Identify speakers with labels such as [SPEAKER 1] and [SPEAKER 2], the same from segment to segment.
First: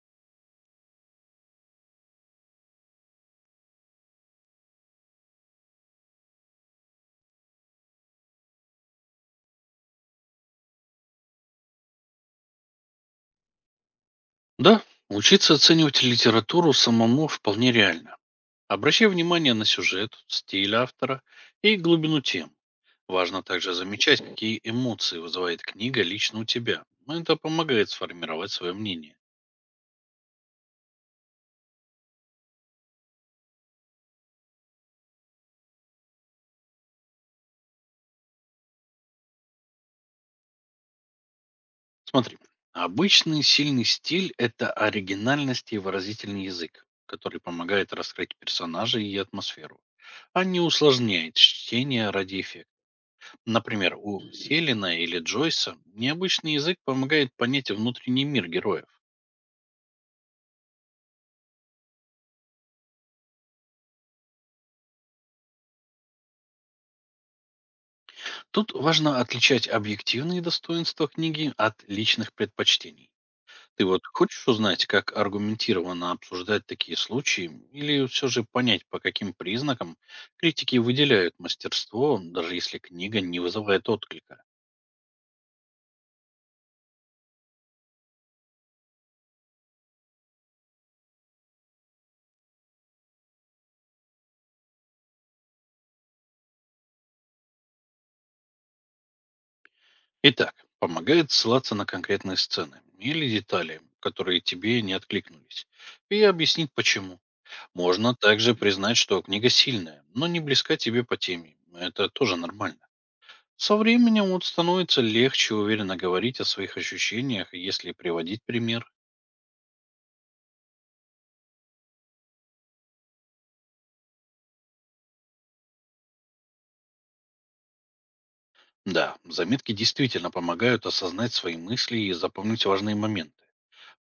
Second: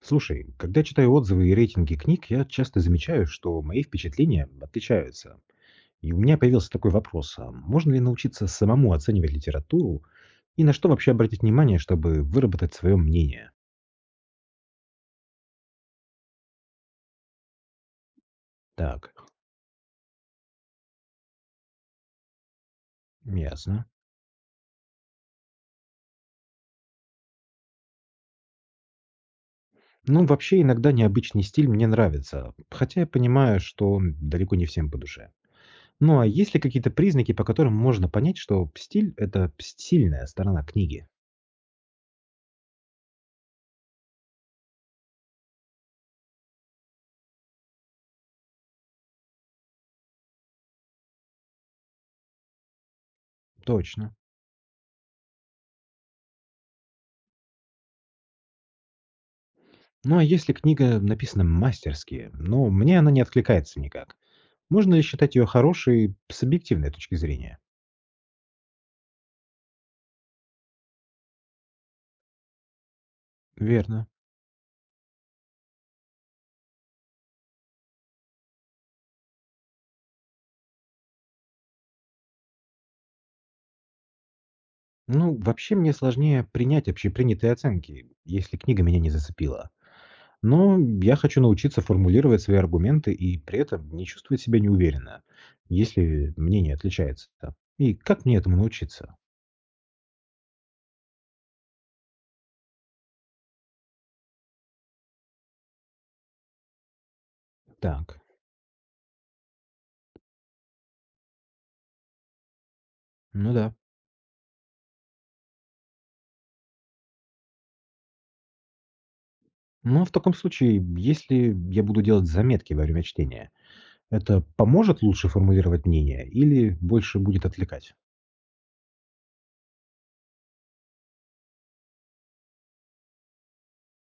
[SPEAKER 1] Слушай, когда читаю отзывы и рейтинги книг, я часто замечаю, что мои впечатления отличаются. И у меня появился такой вопрос, а можно ли научиться самому оценивать литературу и на что вообще обратить внимание, чтобы выработать свое мнение?
[SPEAKER 2] Да, учиться оценивать литературу самому вполне реально. Обращай
[SPEAKER 1] Так,
[SPEAKER 2] внимание на сюжет, стиль автора и глубину тем. Важно также
[SPEAKER 1] ясно.
[SPEAKER 2] замечать, какие эмоции вызывает книга лично у тебя. Это помогает сформировать свое мнение.
[SPEAKER 1] Ну, вообще иногда необычный стиль мне нравится, хотя я понимаю, что он далеко не всем по душе. Ну а есть ли какие-то признаки, по которым можно понять, что стиль– это сильная сторона книги?
[SPEAKER 2] Смотри, обычный сильный стиль– это оригинальность и выразительный язык, который помогает раскрыть персонажей и атмосферу, а не усложняет чтение ради эффекта. Например,
[SPEAKER 1] Точно.
[SPEAKER 2] у Селина или Джойса необычный язык помогает понять внутренний мир героев.
[SPEAKER 1] Ну а если книга написана мастерски, но мне она не откликается никак, можно ли считать ее хорошей с объективной точки зрения?
[SPEAKER 2] Тут важно отличать объективные достоинства книги от личных предпочтений. Ты вот
[SPEAKER 1] Верно.
[SPEAKER 2] хочешь узнать, как аргументированно обсуждать такие случаи, или все же понять, по каким признакам критики выделяют мастерство, даже если книга не вызывает отклика?
[SPEAKER 1] Ну, вообще мне сложнее принять общепринятые оценки, если книга меня не зацепила. Но я хочу научиться формулировать свои аргументы и при этом не чувствовать себя неуверенно, если мнение отличается. И как мне этому научиться?
[SPEAKER 2] Итак, помогает ссылаться на конкретные сцены или детали, которые тебе не откликнулись, и объяснить почему. Можно
[SPEAKER 1] Так,
[SPEAKER 2] также признать, что книга сильная, но не близка тебе по теме. Это тоже нормально.
[SPEAKER 1] ну да.
[SPEAKER 2] Со временем вот становится легче уверенно говорить о своих ощущениях, если приводить пример.
[SPEAKER 1] Ну, в таком случае, если я буду делать заметки во время чтения, это поможет лучше формулировать мнение или больше будет отвлекать?
[SPEAKER 2] Да, заметки действительно помогают осознать свои мысли и запомнить важные моменты.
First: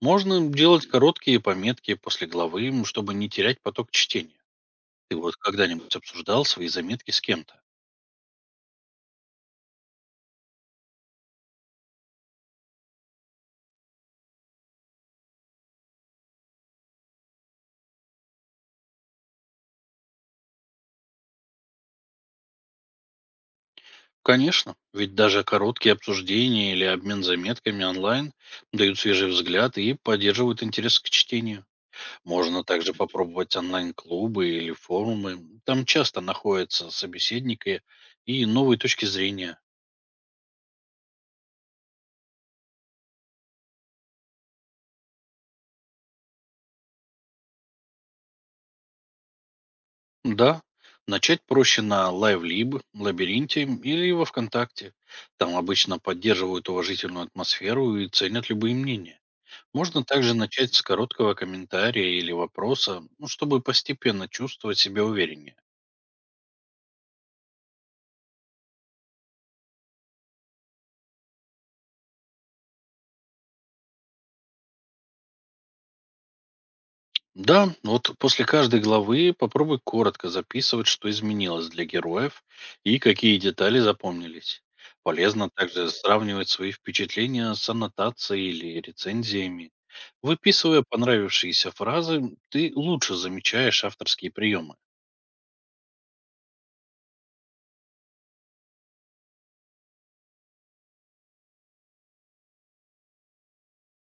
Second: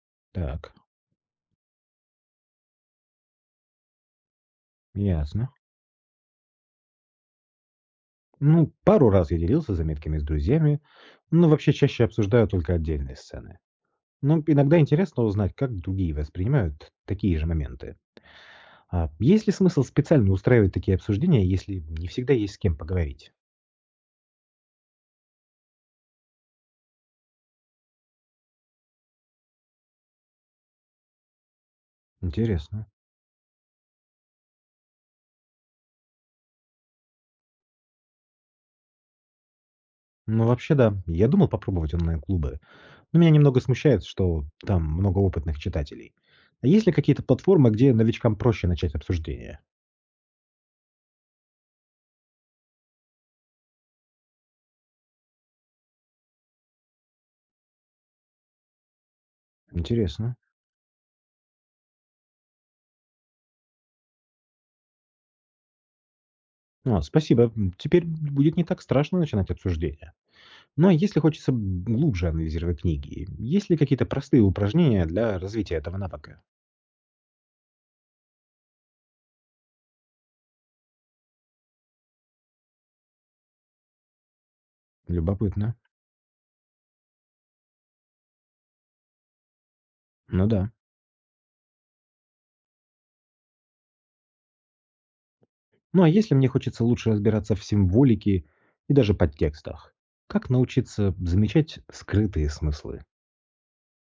[SPEAKER 2] Можно
[SPEAKER 1] Так,
[SPEAKER 2] делать короткие пометки после главы, чтобы не терять поток чтения. Ты вот
[SPEAKER 1] ясно.
[SPEAKER 2] когда-нибудь обсуждал свои заметки с кем-то?
[SPEAKER 1] Ну, пару раз я делился заметками с друзьями, но вообще чаще обсуждаю только отдельные сцены. Но иногда интересно узнать, как другие воспринимают такие же моменты. А есть ли смысл специально устраивать такие обсуждения, если не всегда есть с кем поговорить?
[SPEAKER 2] Конечно, ведь даже короткие обсуждения или обмен заметками онлайн дают свежий взгляд и поддерживают интерес к чтению. Можно
[SPEAKER 1] Интересно.
[SPEAKER 2] также попробовать онлайн-клубы или форумы. Там часто находятся собеседники и новые точки зрения.
[SPEAKER 1] Ну, вообще, да. Я думал попробовать онлайн-клубы, но меня немного смущает, что там много опытных читателей. А есть ли какие-то платформы, где новичкам проще начать обсуждение?
[SPEAKER 2] Да, начать проще на LiveLib, Лабиринте или во ВКонтакте. Там обычно поддерживают уважительную атмосферу и ценят любые мнения. Можно также
[SPEAKER 1] Интересно.
[SPEAKER 2] начать с короткого комментария или вопроса, ну, чтобы постепенно чувствовать себя увереннее.
[SPEAKER 1] А, спасибо. Теперь будет не так страшно начинать обсуждение. Ну а если хочется глубже анализировать книги, есть ли какие-то простые упражнения для развития этого навыка?
[SPEAKER 2] Да, вот после каждой главы попробуй коротко записывать, что изменилось для героев и какие детали запомнились. Полезно
[SPEAKER 1] Любопытно.
[SPEAKER 2] также сравнивать свои впечатления с аннотацией или рецензиями.
[SPEAKER 1] Ну да.
[SPEAKER 2] Выписывая понравившиеся фразы, ты лучше замечаешь авторские приемы.
[SPEAKER 1] Ну а если мне хочется лучше разбираться в символике и даже подтекстах, как научиться замечать скрытые смыслы?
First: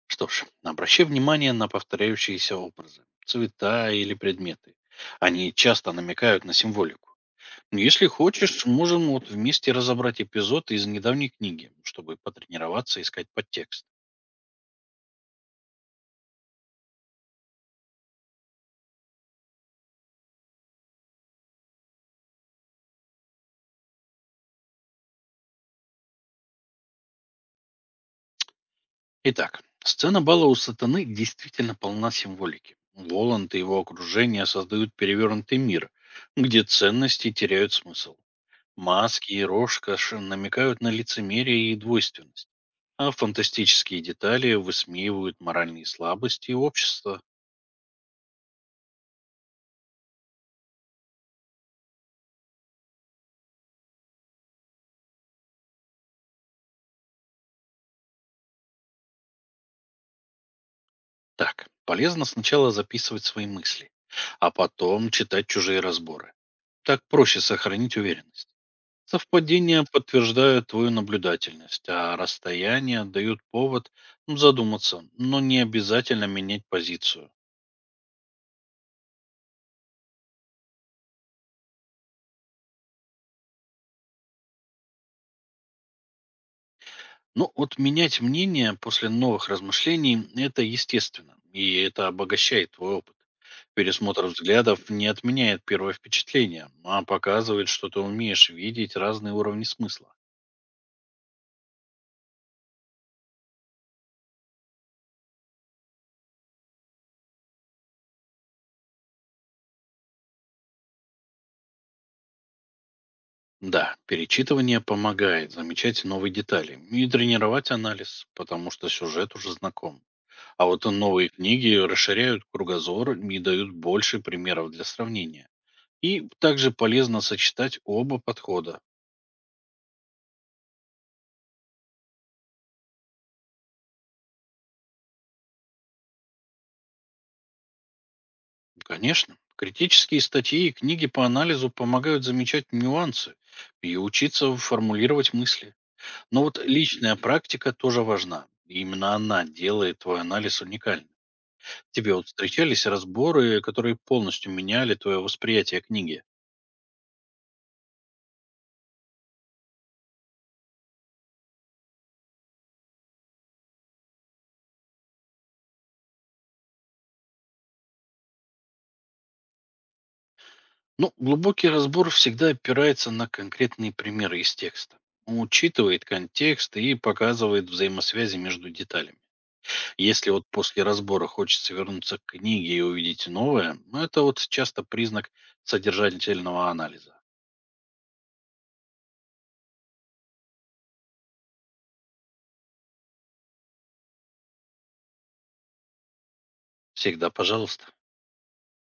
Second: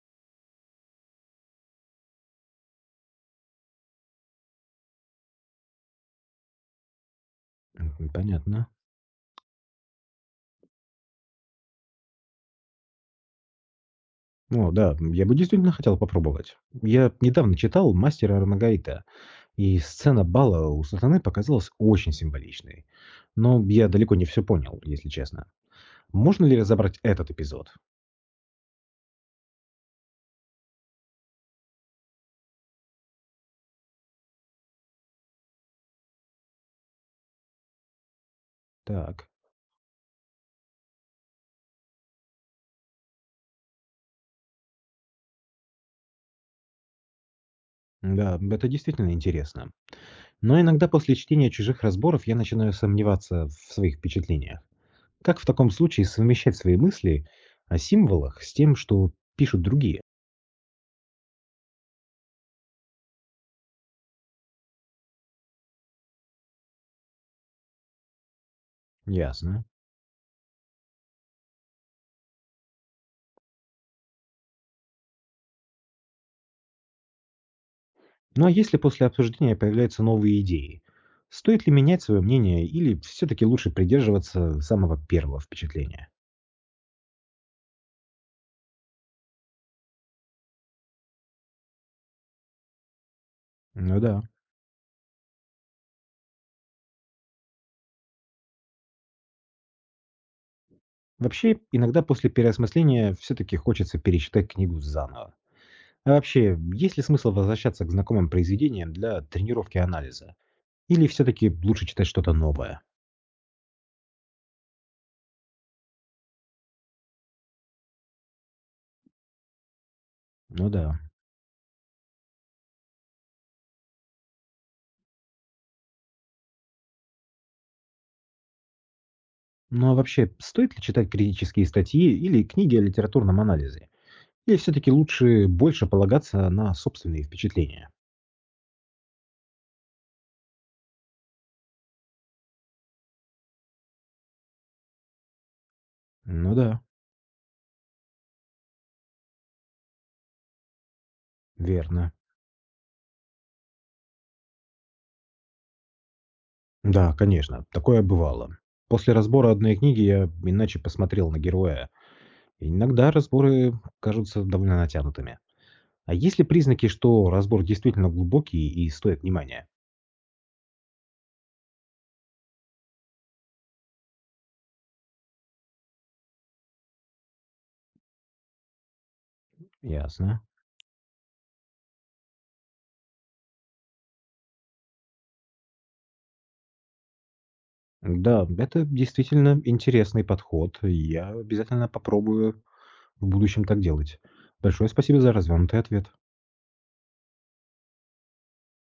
[SPEAKER 2] Что ж, обращай внимание на повторяющиеся образы, цвета или предметы. Они часто намекают на символику. Ну, если хочешь,
[SPEAKER 1] Понятно.
[SPEAKER 2] можем вот вместе разобрать эпизод из недавней книги, чтобы потренироваться искать подтекст.
[SPEAKER 1] О, да, я бы действительно хотел попробовать. Я недавно читал «Мастера и Маргарита», и сцена бала у сатаны показалась очень символичной. Но я далеко не все понял, если честно. Можно ли разобрать этот эпизод?
[SPEAKER 2] Итак, сцена бала у сатаны действительно полна символики. Воланд и его окружение создают перевернутый мир, где ценности теряют смысл.
[SPEAKER 1] Так,
[SPEAKER 2] Маски и рожка намекают на лицемерие и двойственность. А фантастические детали высмеивают моральные слабости общества.
[SPEAKER 1] да, это действительно интересно. Но иногда после чтения чужих разборов я начинаю сомневаться в своих впечатлениях. Как в таком случае совмещать свои мысли о символах с тем, что пишут другие?
[SPEAKER 2] Так, полезно сначала записывать свои мысли, а потом читать чужие разборы. Так проще сохранить уверенность.
[SPEAKER 1] Ясно.
[SPEAKER 2] Совпадения подтверждают твою наблюдательность, а расстояния дают повод задуматься, но не обязательно менять позицию.
[SPEAKER 1] Ну а если после обсуждения появляются новые идеи, стоит ли менять свое мнение или все-таки лучше придерживаться самого первого впечатления?
[SPEAKER 2] Ну вот менять мнение после новых размышлений– это естественно, и это обогащает твой опыт.
[SPEAKER 1] Ну да.
[SPEAKER 2] Пересмотр взглядов не отменяет первое впечатление, а показывает, что ты умеешь видеть разные уровни смысла.
[SPEAKER 1] Вообще, иногда после переосмысления все-таки хочется перечитать книгу заново. А вообще, есть ли смысл возвращаться к знакомым произведениям для тренировки анализа? Или все-таки лучше читать что-то новое?
[SPEAKER 2] Да, перечитывание помогает замечать новые детали и тренировать анализ, потому что сюжет уже знаком. А
[SPEAKER 1] Ну
[SPEAKER 2] вот
[SPEAKER 1] да.
[SPEAKER 2] новые книги расширяют кругозор и дают больше примеров для сравнения. И также полезно сочетать оба подхода.
[SPEAKER 1] Ну а вообще, стоит ли читать критические статьи или книги о литературном анализе? Или все-таки лучше больше полагаться на собственные впечатления?
[SPEAKER 2] Конечно, критические статьи и книги по анализу помогают замечать нюансы и учиться формулировать мысли. Но
[SPEAKER 1] Ну
[SPEAKER 2] вот
[SPEAKER 1] да,
[SPEAKER 2] личная практика тоже важна. Именно она делает твой анализ уникальным.
[SPEAKER 1] верно.
[SPEAKER 2] Тебе вот встречались разборы, которые полностью меняли твое восприятие книги.
[SPEAKER 1] Да, конечно, такое бывало. После разбора одной книги я иначе посмотрел на героя. Иногда разборы кажутся довольно натянутыми. А есть ли признаки, что разбор действительно глубокий и стоит внимания?
[SPEAKER 2] Ну, глубокий разбор всегда опирается на конкретные примеры из текста. Он учитывает контекст и показывает взаимосвязи между деталями. Если
[SPEAKER 1] Ясно.
[SPEAKER 2] вот после разбора хочется вернуться к книге и увидеть новое, ну, это вот часто признак содержательного анализа.
[SPEAKER 1] Да, это действительно интересный подход. Я обязательно попробую в будущем так делать. Большое спасибо за развернутый ответ.
[SPEAKER 2] Всегда пожалуйста.